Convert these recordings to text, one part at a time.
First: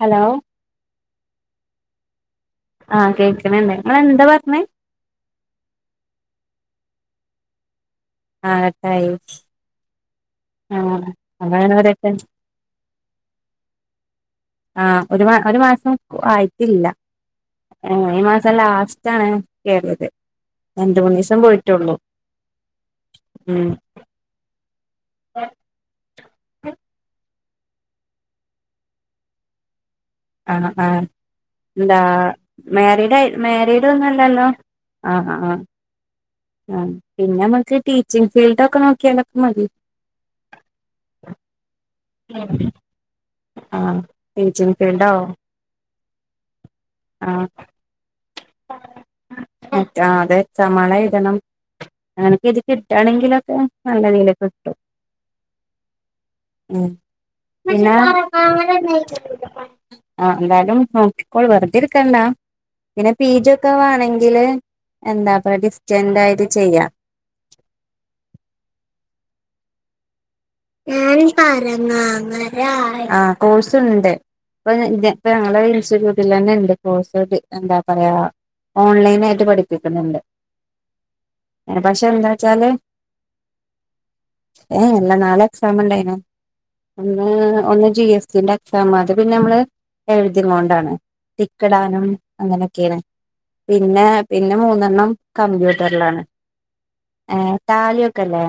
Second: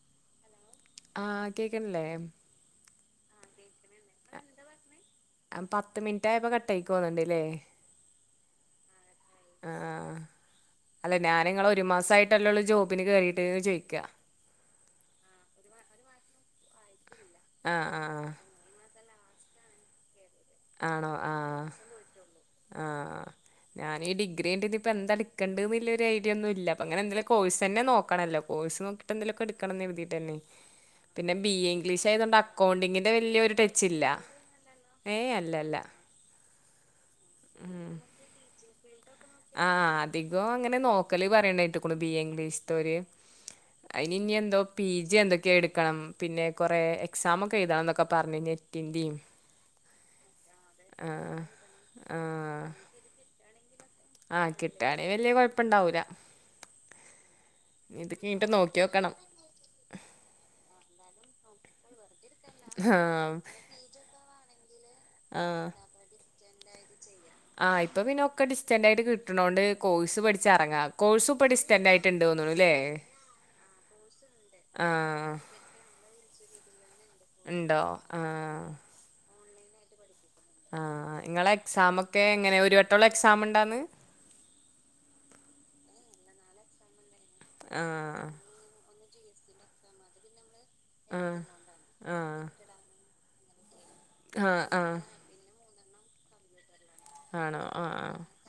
Hello ആഹ് കേക്ൺല്ലേ ആഹ് കേക്ണ് ണ്ട്. അഹ് പത്ത് മിനിറ്റായപ്പോ കട്ടായ്ക്കോന്ന്ണ്ട്ല്ലേ ആഹ് കട്ടായി. ആഹ് ആഹ് അല്ല ഞാനിങ്ങള് അതാണ് ഒര് അവരൊക്കെ മാസായിട്ടല്ലൊള്ളൂ ജോബിന് കേറീട്ട്ന് ചോയിക്ക്യാ. ആഹ് ഒര് മാ ഒര് മാസം ആയിട്ടില്ല. ആഹ് ഏഹ് ഈ ആഹ് മാസം ലാസ് റ്റാണ് കേറിയത് രണ്ട്, ആണോ മൂന്നീസം ആഹ് പോയിട്ടോള്ളൂ. ആഹ് ഞാന് ഈ ഡിഗ്രി ന്റിത് ഇപ്പൊ എന്താട്ക്കെണ്ടേന്ന് ഇല്ല്യ ഒര ഐഡിയ ഒന്നും ഇല്ല. അപ്പം അങ്ങനെ എന്തല് കോഴ്സ് തന്നെ നോക്കണല്ലോ കോഴ്സ് നോക്കിട്ട് എന്തോലൊക്കെ എടുക്കണം എന്ന് കരുതിയിട്ട് തന്നെയാ ആഹ് ആഹ് പിന്നെ പി എന്താ മരീഡായി ടച്ച് മരീഡ് ഇല്ല ഒന്നും അല്ല അല്ലോ ആഹ് ഏയ് അല്ല അല്ല ആ പിന്നെ നമക്ക് ടീച്ചിങ് ഫീൽഡ് ഒക്കെ നോ ആഹ് അധികം അങ്ങനെ നോക്കല് പറയെന്നോ കെട്ടേക്കുണു ആഹ് [unintelligible] അയിനി ഇനി എന്തോ ടീച്ചിങ് പി ഫീൽഡോ ജി എന്തൊക്കെയേ എട്ക്കണം പിന്നെ കൊറേ ആഹ് എക്സാമേയൊക്കെ എഴുതാംയൊക്കെ പറഞ്ഞ് നെറ്റിന്റെയും- ആ അതേ [unintelligible] അങ്ങനൊക്കെ ഇത് കിട്ടാണെങ്കിലൊക്കെ ആഹ് കിട്ടുവാണേൽ വല്ലിയ കൊഴപ്പോണ്ടാവൂല ഉം പിന്നെ ആ എന്താലും നോക്കിക്കോളു വെുതെ കണ്ടാ ആ പിന്നെ പി ജി ഒക്കെ വേണാങ്കില് എന്താ ഇപ്പാ ഡിസ്റ്റൻ്റെ ആയിട്ട് ചെയ്യാം ആഹ് ഇപ്പൊ പിന്നെ ഒക്ക ഡിസ്റ്റന്റ് ആയിട്ട് കിട്ടണോണ്ട് കോഴ്സ് പഠി തോന്നുന്നു അല്ലേ ആ കോഴ്സ് ഒണ്ട് ഇപ്പൊ ഞ ആ ഞങ്ങളെ ഇൻസ്റ്റിറ്റ്യൂട്ടി തന്നെ ഇണ്ട് [unintelligible] എന്താ ഉണ്ടോ പറയാ ആ ഓൺലൈനായി പഠിപ്പിക്കുന്നുണ്ട് ആഹ് നിങ്ങളെ പക്ഷെ എക്സാമോക്കെ എന്താ എങ്ങനെ ഒര് വെട്ടേയുള്ള എക്സാമിണ്ടാന്ന് ഏയ്‌ ഇല്ലാ നാളെ എക്സാം ഒണ്ടോയിനു ഒന്ന് ഒന്ന് ജി ആഹ് എസ് റ്റിന്റെ എക്സാം മ പിന്നെ നമ്മള് എഴതുംകൊണ്ടാണ് ആഹ് ടിക്ക് ഇടാനും ആഹ് അങ്ങനെയൊക്കേയാണ് പിന്നെ പിന്നെ ആഹ് ആഹ് മൂന്നെണ്ണം കമ്പ്യൂട്ടാറിലാണ് ഏയ്‌ ആണോ ആഹ് ടാലി ആഹ് ഒക്കയില്ലേ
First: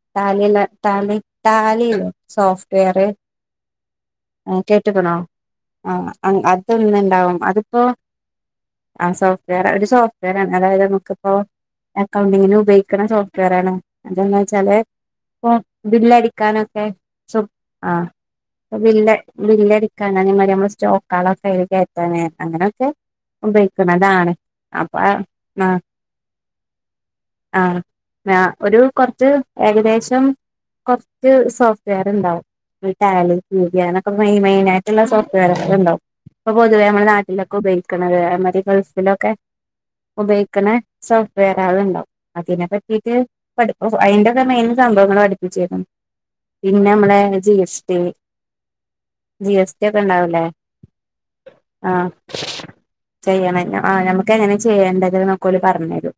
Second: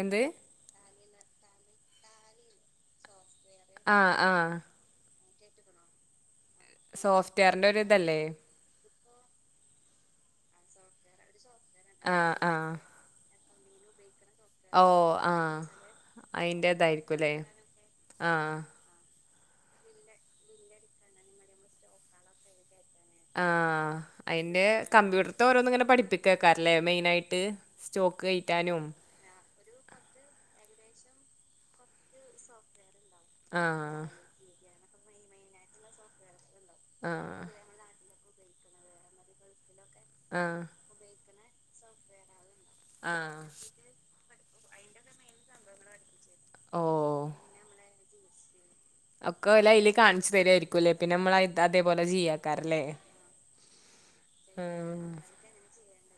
എന്ത് ടാലി തന്നെ ടാലി ടാലി സോഫ്റ്റ് വെയറ് ആഹ് കേട്ട്ക്കണോ ആഹ് ആഹ് അതൊന്ന് ഒണ്ടാവും സോഫ്റ്റ്വെയറിന്റെ ഒരു അതിപ്പോ- ഇതല്ലേ ആഹ് സോഫ്റ്റ് വെയ്ർ ഒര് സോഫ്റ്റ് വെയറാ ആണ് അതായത് നമക്ക് ഇപ്പോ ആഹ് അക്കൗണ്ടിങ്ങിന് ആഹ് ഉപയോഗിക്കാണ സോഫ് [unintelligible] ച്ചലോ ഓ ഇപ്പോ ആഹ് ബില്ല് അടിക്കാനൊക്കെ അയിന്റേതായിരിക്കുംല്ലേ ച്ചോ ആ ആഹ് ബില്ലാ ബില്ല് എട്ക്കാനേ മളെ സ്റ്റോകളൊക്കെ അയ്ല് കേറ്റാനേ ആ അയിന്റെ അപ്പൊ കമ്പ്യൂട്ടറെത്തെ ഓരോന്നും ആ ഇങ്ങനെ പഠിപ്പിക്കാല്ലേ മെയിനായിട്ട് സോ ങ്ങ ഒരു കുറച്ച് ഏകദേശം കുറച്ച് സോഫ്റ്റ്വെയർ ഉണ്ടാവും. [unintelligible] ആഹ് [unintelligible] മെയിനായിട്ടുള്ള സോഫ്റ്റ് വെയർ ഒക്കെ ഒണ്ടാക്കും ഇപ്പൊ പൊതുവേ നമ്മുടെ ആഹ് നാട്ടിലൊക്കെ ഉപയോഗിക്ക്ണത് അതെമാതിരി ഗൾഫിലൊക്കെ ആഹ് ഉപയോഗിക്കണ സോഫ്റ്റ് വെയർ അതിണ്ടോ അതിനെ പറ്റിയൊക്കെ ആഹ് പഠി അയിന്റെ മെയിൻ സംഭവങ്ങൾ പഠിപ്പിച്ചോക്കുന്നത് ഓ പിന്നെ നമ്മളെ ജി എസ് ടി വി ഒക്കെല് അതില് കാണിച്ചു ഉണ്ടാവൂലേ തരുവായിരിക്കുംല്ലേ പിന്നെ നമ്മളെ അതെപോലെ ചെയെക്കാരംല്ലേ ആ നമുക്കെങ്ങനെ ചെയ്യേണ്ടത് നൊക്കെഓല് പറഞ്ഞരും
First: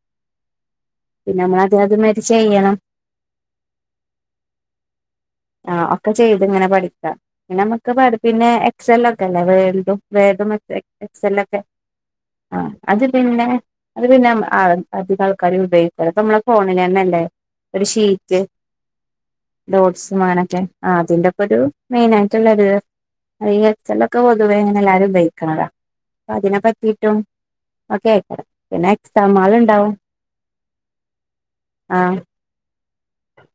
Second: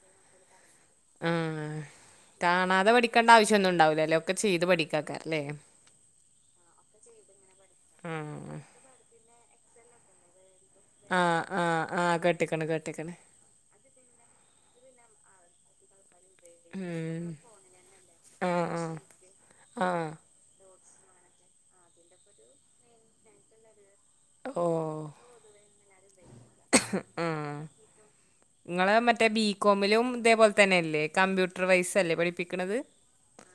പിന്നെ നമ്മള് ആഹ് അതിനകത്ത് കാണാതെ പഠിക്കേണ്ട ആവശ്യം ഒന്നും ഉണ്ടാവൂലല്ലേ ഒക്കെ ചെയ്ത് പഠിക്കാ അല്ലേ ആഹ് ഒക്കെ ചെയ്ത് ഇങ്ങനെ പഠിക്കാ പിന്നെ നമ്മുക്ക് പഠി പിന്നെ എക്സെല്ല ഒക്കെല്ലേ വേലിതും വേലിതും എ ആഹ് ചെലെക്കെ ആഹ് ആഹ് ആ കേട്ട്ക്ക്ണ് അത് കേട്ട്ക്ക്ണ് പിന്നെ അത് പിന്നെ അതിനക [unintelligible] ഉപയോഗിക്കണെ മ്മളെ ഫോണില്ന്നെ ഉം ഒരു ഷീറ്റ് ആഹ് ആഹ് നോട്സ് ആഹ് അങ്ങനെക്കെ ആ അതിന്റെ പരുവം മെയിനായിട്ട് ഉള്ളൊരു ഹയ്യേ അച്ഛനൊക്കെ പൊതുവെ ഇങ്ങനെ എല്ലാരും ഓഹ് ഉപയോഗിക്കണതാ അപ്പം അതിനെ പറ്റിട്ടും നിങ്ങള് മറ്റേ ബികോമിലും ഇതേപോല് തന്നെല്ലേ കമ്പ്യൂട്ടറ് വൈസ് ഇതല്ലെ പഠിപ്പിക്കണത്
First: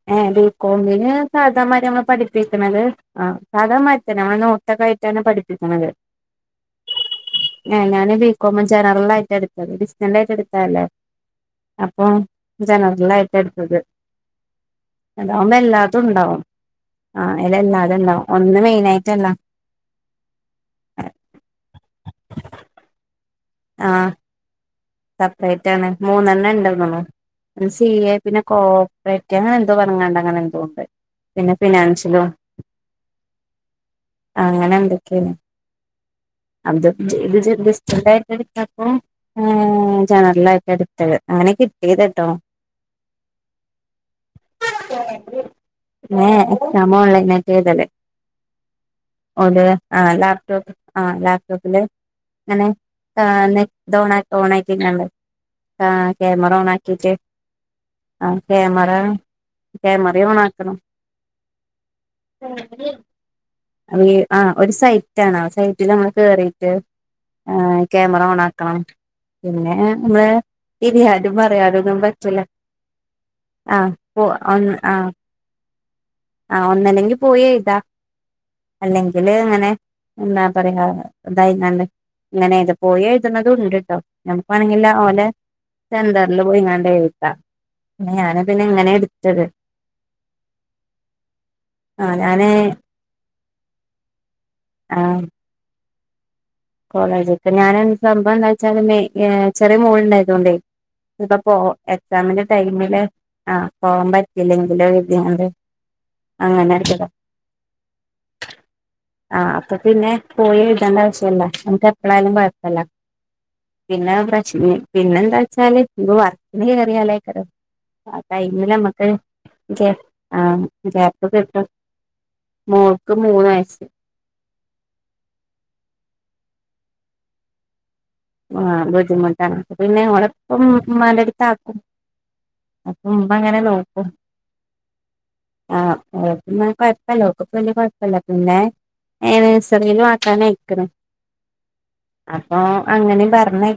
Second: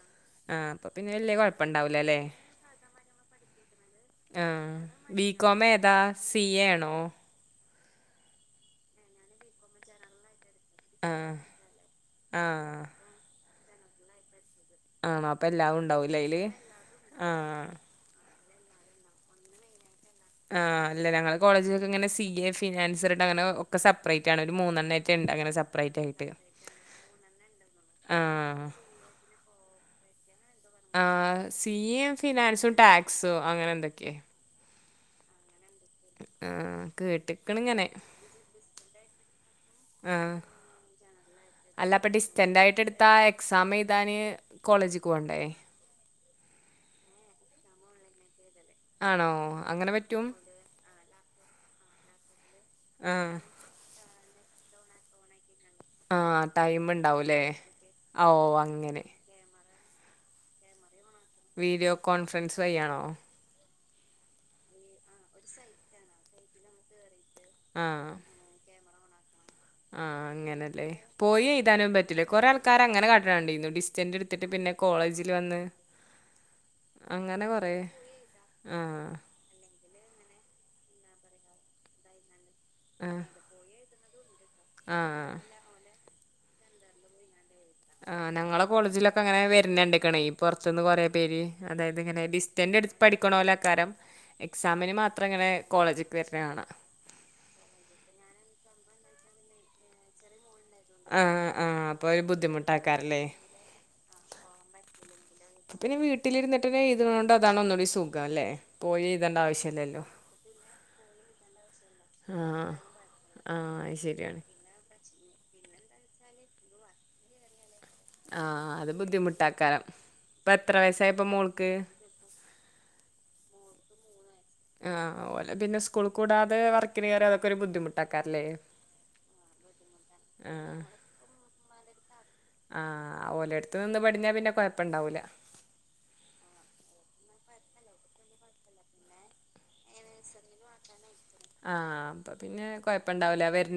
അ ഏ ആഹ് അപ്പം പിന്നെ ബികോമിന് വല്യ സാധാ മരമ കുഴപ്പണ്ടാവൂലല്ലേ പഠിപ്പിക്കണത് ആ സാധാമാതിരി തന്നെ നമ്മൾ നോട്ടക്കെ ആയിട്ട് ബി കോം ഏതാ സി എ ആണോ ഹ ഞാന് ബികോം ജനറൽ ആയിട്ട എടുത്തത് ബിസിനായി് എടു അല്ലേ ആഹ് അപ്പൊ ആഹ് ജനറലായിട്ട് എടുത്തത് ആണോ അപ്പം അതാവുമ്പോ എല്ലാതും എല്ലാത്തും ഉണ്ടാവൂലേ ഉണ്ടാവും അയില് ആ അതില് ആഹ് എല്ലാതും ഉണ്ടാവും ഒന്നും മെയിനായിറ്റല്ല ആ അല്ല ഞങ്ങള് കോളേജിലൊക്കെ ഇങ്ങനെ സി എ ഫിനാൻസ് അങ്ങനെ ഒക്കെ സപ്രേറ്റാണ് ഒരു മൂന്നെണ്ണയി സപ്പറേറ്റാണ് മൂന്നെണ്ണം ഇണ്ടന്നൊള്ളു സി എ പിന്നെ ആഹ് കോപ്പറേറ്റ് അങ്ങനെ എന്തോ പറഞ്ഞങ്ങാട്ട് അങ്ങനെ എന്തോ ഒണ്ട് പിന്നെ ഫിനാൻഷ്യലും ടാക്സോ ടാക്സോ അങ്ങനെ എന്തൊക്കെയെ അനന്തൊക്കയാണ് ആഹ് അത് ചെയ്ത് കേട്ട്ക്ക്ണ് ചെയ്ത് ഇങ്ങനെ ഡിസറ്റൻ്റ് ആയി എടുത്തപ്പോ ജനറലായിട്ട് എടുത്തത് അങ്ങനെ കിട്ടിയത് അല്ലപ്പൊ കേട്ടോ ഡിസ്റ്റന്റ് ആയിട്ട് എടുത്ത ആ എക്സാം എഴുതാന് കോളേജ് ക്ക് പോവണ്ടേ ഉം ന ഓൺലൈൻയായിട്ട് എഴുതല് ആണോ ഓൺ ലൈൻ അങ്ങനെ ആ പറ്റും ലാപ്ടോപ്പ് ആ ലാപ്ടോപ്പില് ഇങ്ങനെ ആഹ് നെറ്റ് ഓൺ ഓണായിട്ട് [unintelligible] ആ ആഹ് കേമറ ടൈം ഓണാക്കി വെച്ചെ ഉണ്ടാവൂലേ ഓ ആ കേമറ അങ്ങനെ കേമറ ഓണക്കണം വീഡിയോ കോൺഫറൻസ് വഴിയാണോ അ ആ ഒരു സൈറ്റ് ആണ് ആ സൈറ്റില് നമ്മക്ക് കേറിട്ട് ആ ആഹ് ക്യാമറ ഓണക്കണം ആ അങ്ങനെല്ലേ തിരിയാനും പോയി എഴുതാനും പറയാനൊന്നും പറ്റില്ലേ പറ്റൂല കൊറെ ആൾക്കാര് അങ്ങനെ കാട്ട്ണണ്ടുന്നു ആഹ് ഡിസ്റ്റൻറ് എടുത്തിട്ട് പിന്നെ കോളേജിൽ വന്ന് ആ ഒന്നല്ലെങ്കി പോയി അങ്ങനെ കുറേ എഴുതാ ആ അല്ലെങ്കില് അങ്ങനെ എന്താ പറയാ ഇതായി നല്ലേ ഇങ്ങനെ ഇത് പോയി ആ എഴുത‌ണതും ഉണ്ട്ട്ടോ ഞമ്ക്കാണെങ്കില് ആ ഓലെ സെന്ററില് പോയിങ്ങാണ്ടെഴുത്താം ആ ഞങ്ങളെ കോളേജിലൊക്കെ അങ്ങനെ വെര്ണെണ്ടക്കനെ ഈ പുറത്തൂന്ന് കൊറേ പേര് അതായത് ആഹ് ഇങ്ങനെ ഞാന് ഡിസ്റ്റൻറ് എടു പഠി നിക്കോണൊലകരം എക്സാമിന് മാത്രം ഇങ്ങനെ കോളേജക്ക് വരുന്നത് കാണാം കോളേജ് ഒക്കെ ഞാൻ സംഭവം എന്താന്ന് വെച്ചാല് ചെറിയ മോളു ണ്ടായതുകൊണ്ടേ ആ ഇപ്പൊ പോ ആ അപ്പോൾ ഒരു എക്സാമിന്റെ ടൈമില് ബുദ്ധിമുട്ടാക്കാറല്ലേ ആ പോവാൻ പറ്റിയില്ലെങ്കിലേ [unintelligible] അപ്പോൾ പിന്നെ വീട്ടിലിരുന്നിട്ട് എഴുത്തുണ്ടോണ്ട് അതാണ് ഒന്നുകൂടി സുഖം അല്ലേ പോയി എഴുതേണ്ട ആവശ്യ ഇല്ലല്ലോ എഴുത്തണ്ടവശ്യല്ല നമക്ക് എപ്പഴായാലും കൊയപ്പല്ല ആ അത് പിന്നെ ശരിയാണ് പ്രശ്ന പിന്നെന്താ വച്ചാല് [unintelligible] ആ ടൈമില് ആഹ് അത് നമ്മക്ക് ബുദ്ധിമുട്ടാക്കാരം ഇപ്പ ആഹ് എത്ര വയസ്സായപ്പോ ഗ്യാപ്പ് കിട്ടും. മോൾക്ക് മോൾക്ക് മൂന്നയസ് ആഹ് ഓലെ പിന്നെ സ്കൂൾള്ക്ക്ടാതെ വർക്കിന് കയറിയ അതൊക്കൊരു ബുദ്ധിമുട്ട് ആ ബുദ്ധിമുട്ടാണ്. പിന്നെ ഓളെ ആഹ് [unintelligible] അപ്പൊ ആഹ് ഉമ്മ അങ്ങനെ ഓലടുത്ത്നിന്ന് നോക്കും പടിഞ്ഞാ പിന്നെ കൊയപ്പണ്ടാ ആഹ് ഓൽക്കൊന്നും കൊയപ്പല്ലാ. ഇപ്പവല്യ കൊയപ്പില്ല. പിന്നെ ഏനെയ്സറിയിലും ആക്കാനായിക്ക്ണു. ആഹ് അപ്പപ്പിന്നെ കൊയ [unintelligible] പറഞ്ഞയി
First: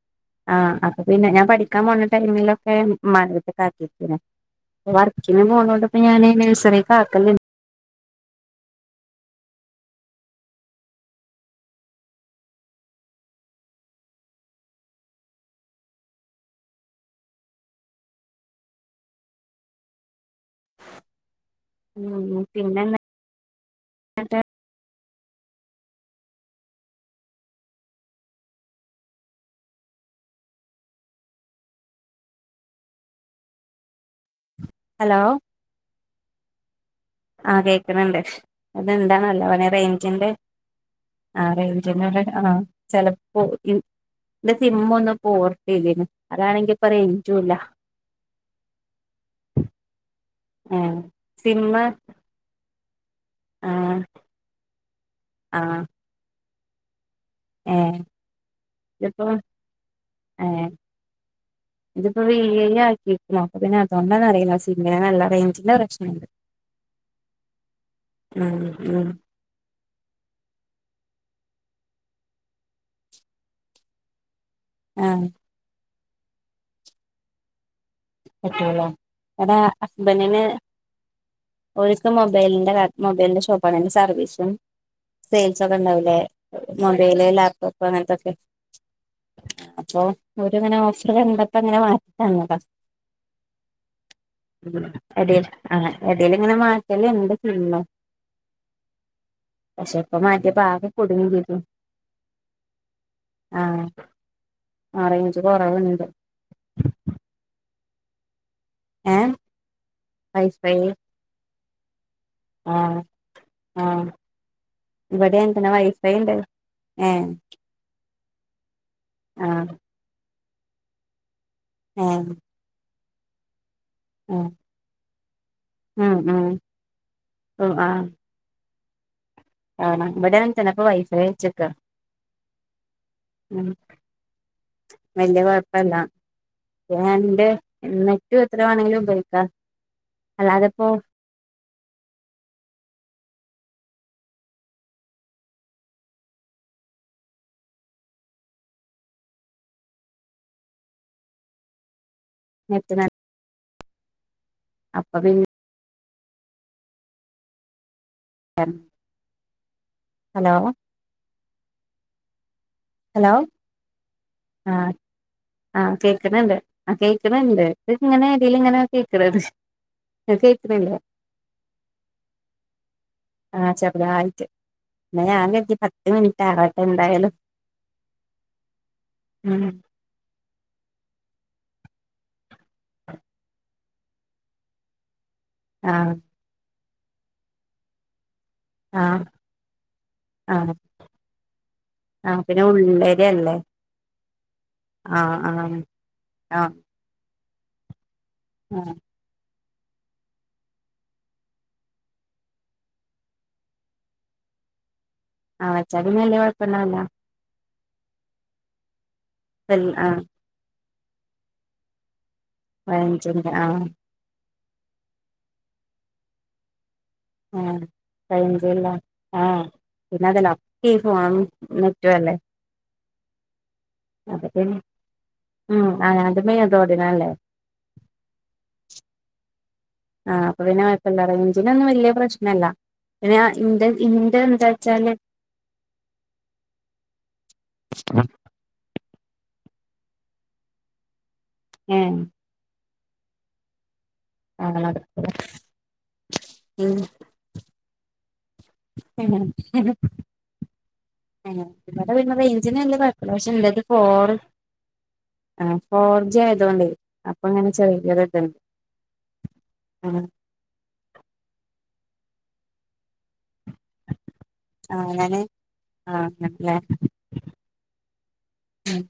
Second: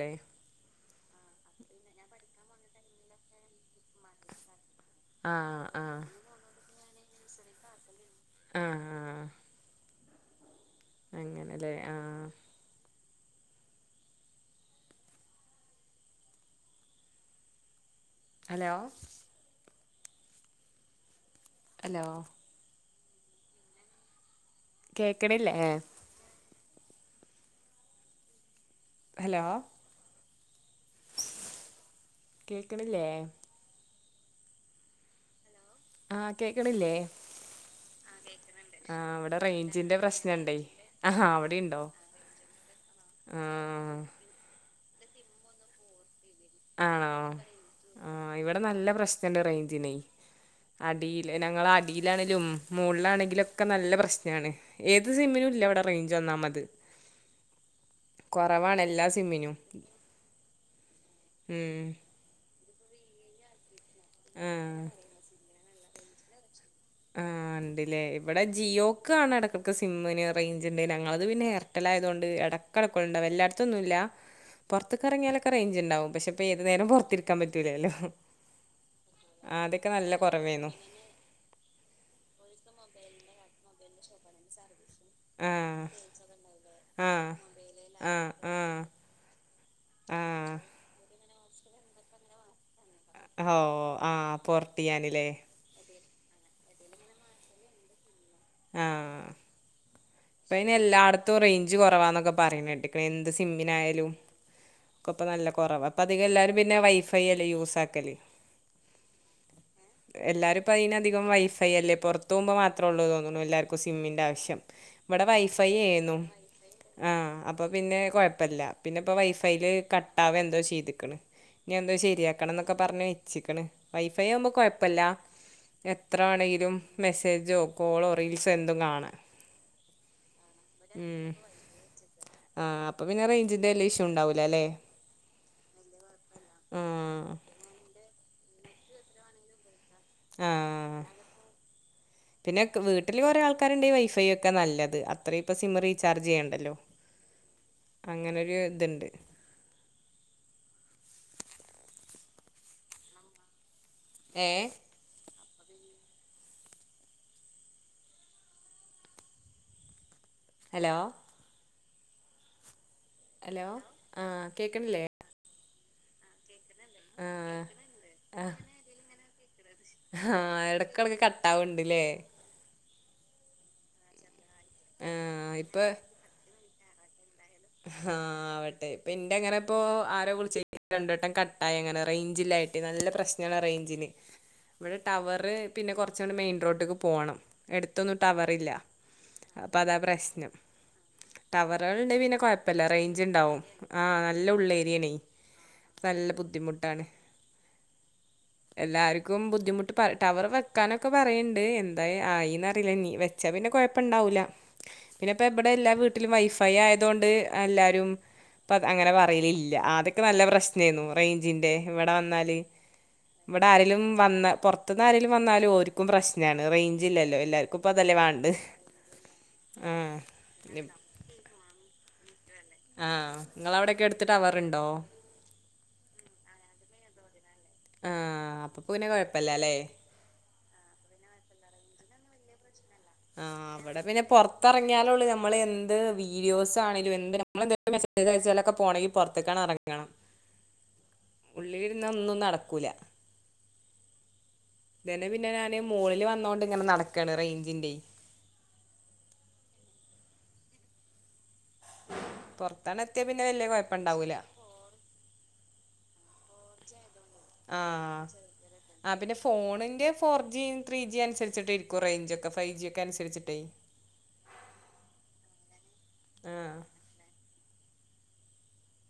ല്ലേ ആ അപ്പപ്പിന്നെ ഞാൻ പഠിക്കാൻപോണ ടൈം ടൈമിലൊക്കെ ഇമ്മാനെട്ക്കാക്കിയിരിക്കണ് വർക്കിന് ആഹ് പോണൊണ്ട് ആഹ് പ്പഞാന് നേഴ്സറിയി [unintelligible] ആഹ് ആഹ് അങ്ങനെല്ലേ ആഹ് ഹലോ ഹലോ ഉം പിന്നെന്നാ മറ്റേ കേക്കണില്ലേ ഹലോ കേക്കണില്ലേ ഹലോ ആഹ് കേക്ക്ണില്ലേ ആഹ് കേക്കണണ്ട് അതെന്താ ഇവിടെ നല്ലപോലെ റേഞ്ചിന്റെ പ്രശ്നണ്ടേ ആഹാ ആ അവിടെണ്ടോ റേഞ്ചിന്റെ അ ആഹ് ചെലപ്പോ ആഹ് ന്റെ സിമ്മൊന്ന് പോർട്ടെയ്തിന് അതാണെങ്കി ഇപ്പ ആണോ റേഞ്ചുല്ല ആഹ് ഇവിടെ നല്ല പ്രശ്നുണ്ട് റേഞ്ചിനേ ഏഹ് അടിയിൽ ഞങ്ങൾ സിമ്മ് അടിയിലാണെങ്കിലും മോളിലാണെങ്കിലൊക്കെ നല്ല ആഹ് പ്രശ്നാണ് ഏത് സിമ്മിനും ഇല്ല അവിടെ ആഹ് റേഞ്ച് ഒന്നാമത് ഏഹ് കൊറവാണെല്ലാ ഇതിപ്പോ സിമ്മിനും ഉം ആക്കിക്കുണു അപ്പപിന്നെ അതൊണ്ടാന്നറിയില്ല ആഹ് സിമ്മിന് നല്ല റേഞ്ചിന്റെ പ്രശ്നമുണ്ട് ആ ഇണ്ട്ലേ ഇവിടെ ഉം ജിയോക്കാണ് ഇടക്കൊക്കെ സിമ്മിന് റേഞ്ച്ന്റെ ഞങ്ങള് ഇത്പിന്നെ എയർടെൽ ആയത്കൊണ്ട് ഇടക്കെടക്കുണ്ട് എല്ലായിടത്തൊന്നുല്ല ആഹ് പൊറത്ത്ക്കെറങ്ങിയാലൊക്കെ റേഞ്ച്ണ്ടാവും പക്ഷെ ഇപ്പ ഏത് നേരവും പൊറത്തിരിക്കാൻ പറ്റൂലല്ലോ പറ്റൂല ഇങ്ങടാ ആദ്യൊക്കെ നല്ല ഹസ്ബന്റിന് കുറവേന്നു ഒരിക്ക മൊബൈലിന്റെ മൊബൈലിന്റെ ഷോപ്പാണ് അയിന്റെ സർവ്വീസും സെയിൽസൊക്കെ ആഹ് ഉണ്ടാവൂലേ മൊബൈല് ആഹ് ലാപ്ടോപ്പ് ആഹ് അങ്ങനത്തൊക്കെ ആഹ് അപ്പൊ ആഹ് ഓരിങ്ങനെ ഓഫർ കണ്ടപ്പോ ഇങ്ങനെ വാങ്ങിത്തന്നതാ ഓഹ് ആഹ് പോർട്ടെയ്യാന്ലേ എടേലിങ്ങനെ മാറ്റലും ഇതെക്ക്ടണം ആഹ് മാറ്റിയപ്പോ ഇപ്പയിന് ആകെ കുടുങ്ങി എല്ലാടത്തും ചെയ്തു റേഞ്ച് കുറവാന്നൊക്കെ പറയണകേട്ട്ക്ക്ണ് എന്ത്‌ ആഹ് സിമ്മിനായാലും ആഹ് ക്കൊപ്പ റേഞ്ച് നല്ല കുറവാ ഇപ്പ കൊറവുണ്ട് അധികം എല്ലാരും പിന്നെ വൈഫൈയല്ലേ യൂസാക്ക്ണ് ഏ എല്ലാരും ഇപ്പ അയിനധികം വൈഫൈയല്ലേ പുറത്ത് പോകുമ്പൊ ആഹ് മാത്രൊള്ളൂ തോന്നുണു എല്ലാർക്കും ആഹ് സിമ്മിന്റാവശ്യം ഇവിടെ അങ്ങനെ വൈഫൈ വൈഫൈയേന്നു ഉണ്ട് ഏ ആ അപ്പൊ പിന്നെ കൊഴപ്പില്ല പിന്നെപ്പ യില് ആഹ് കട്ടാവെന്തോ ചെയ്തക്കണ് ഇനി എന്തോ ഏഹ് ആഹ് ശരിയാക്കണന്നൊക്കെ പറഞ്ഞ് വെച്ചേക്കണ് വൈഫൈ ആവുമ്പോ കൊയപ്പില്ല ഉം ഉം എത്രവേണെങ്കിലും മെസ്സേജോ കോളോ റീൽസൊ എന്തും കാണ ആണാ ഇവിടെ അങ്ങനെതന്നെപ്പൊ വൈഫെ വെച്ചേക്ക ആഹ് അപ്പ പിന്ന റഞ്ചിന്റെ വല്യ ഇഷ്യുണ്ടാവില്ല വല്യ കൊഴപ്പില്ല ആ [unintelligible] നെറ്റും എത്ര വേണെങ്കിലും ഉപയോഗിക്കാം ആ അല്ലാതെപ്പോ പിന്നെ ക്ക് വീട്ടില് കുറെ ആൾക്കാരുണ്ടെ വൈഫൈ വെക്കാ നല്ലത് അത്രയും ഇപ്പം സിം റീചാർജ് ചെയ്യണ്ടല്ലോ അങ്ങനൊരു ഇത്ണ്ട് [unintelligible] ഏ അപ്പൊ പിന്നെ എൻ ഹലോ ഹലോ ആ കേക്കണില്ലേ ആ കേക്കണ് ണ്ട് ആ കേക്കണ് ണ്ട് ഇങ്ങനെ ഡെയിലി ഇങ്ങനാ കേക്കണത് ആ എടക്കെടക്ക് കട്ടാവ്ണ്ട്ല്ലേ ആ ചെറുതായിട്ട് ആ പിന്നെ ഞാൻ വിചാരിച്ച് ഇപ്പൊ പത്ത് മിനിറ്റ് ആവട്ടെ എന്തായാലും ആ ആവട്ടെ പി ന്റെ അങ്ങനെ ഉം പ്പോ ആരോ വിളിച്ചേ രണ്ടുവട്ടം ക ആയിങ്ങനെ റേയ്ഞ്ചില്ലായിട്ടേ നല്ല പ്രശ്നാണ് റേയ്ഞ്ചിന് ഇവിടെ ടവ റ് പിന്നെ ആഹ് കൊറച്ചൊന്ന് മെയിൽ റോട്ടിക്ക് പോണം എടുത്തൊന്നു ടവറില്ല ആഹ് അപ്പൊ അതാ പ്രശ്നം ആഹ് ടവറുകള്ണ്ടെ പിന്നെ ആഹ് പത്തല്ല ഉള്ളേരിയല്ലേ റേയ്ഞ്ചിണ്ടാവും ആ നല്ല ഉള്ളേ ഏരിയാണേ ആഹ് ആഹ് നല്ല ആഹ് ബുദ്ധിമുട്ടാണ് ആഹ് എല്ലാർക്കും ബുദ്ധിമു ട് പ ടവർ വെക്കാനൊക്കെ പറയ്ണ്ട് എന്തെ ആയിന്ന്റിയില്ല നീ വെച്ചാ പിന്നെ കൊഴപ്പണ്ടാവൂല പിന്നെപ്പെ ആ ബിടെ എല്ലാ വെച്ചാ പിന്നെ വീട്ടിലും വല്യ വൈഫൈ ആയ കുഴപ്പണ്ടാവില്ല ണ്ട് എല്ലാരും അങ്ങനെ പറയലില്ല ആഹ് ആദ്യോക്കെ നല്ല പ്രശ് നേന്നു റേയ്ഞ്ചിന്റെ ഇവിടെ വന്നാല് പതിനഞ്ചിന്റെ ഇവിടെ ആഹ് ആരേലും വന്ന പൊറത്തുന്നാരേലും വന്നാലും ഓൽക്കും പ്രശ്നമാണ് റേയ് ആ പഴഞ്ചൊല്ല ആഹ് ആപിന്നൊണ്ടല്ലോ [unintelligible] റ്റെ അല്ലേ ആ അത്പിന്നെ മ് അ അത് മെയിൻ റോഡിനല്ലേ ആ അപ്പൊപ്പൊ പിന്നെ കൊഴപ്പല്ലല്ലേ ന്നൊന്നും വലിയ പ്രശ്നല്ല പിന്നെ ആ ഇന്റെ അവിടെ പിന്നെ ഇന്റെ എന്താ വെച്ചാല് പൊറത്തെറങ്ങിയാലൊള്ളൂ നമ്മള് എന്ത് വീഡിയോസാണേലും എന്ത് നമ്മളെന്തെലും മെസേജയച്ചാലൊക്കെ പോണെങ്കിൽ പൊറത്തേക്കാണ് എറങ്ങണം ഉള്ളിലിരുന്ന് ഏഹ് ഒന്നും നടക്കൂല ഇന്നലെ പിന്നെ ഞാന് മോളില് വന്നോണ്ട് ഇങ്ങനെ നടക്കാണ് റേയ്ഞ്ചിന്റെ ഇവിടെ വരുന്ന റയ്ഞ്ചിന് വല്ല്യ പുറത്താണ് എത്തിയാൽ കൊഴപ്പില്ല പിന്നെ പക്ഷെ വലിയ ഇള്ളത് ഫോർ കുഴപ്പമുണ്ടാവൂല ആ ഫോർജി ആയതുകൊണ്ടെ ആ ആ പിന്നെ ഫോണിന്റെ ആഹ് ഫോർ ജി ത്രീ ജി അനുസരിച്ചിട്ടിരി കുറേഞ്ച് ഒക്കെ ഫൈ ജി ഒക്കെനുസരിച്ചിട്ടേ ആ അങ്ങനെ ആ അങ്ങനെല്ലേ ഉം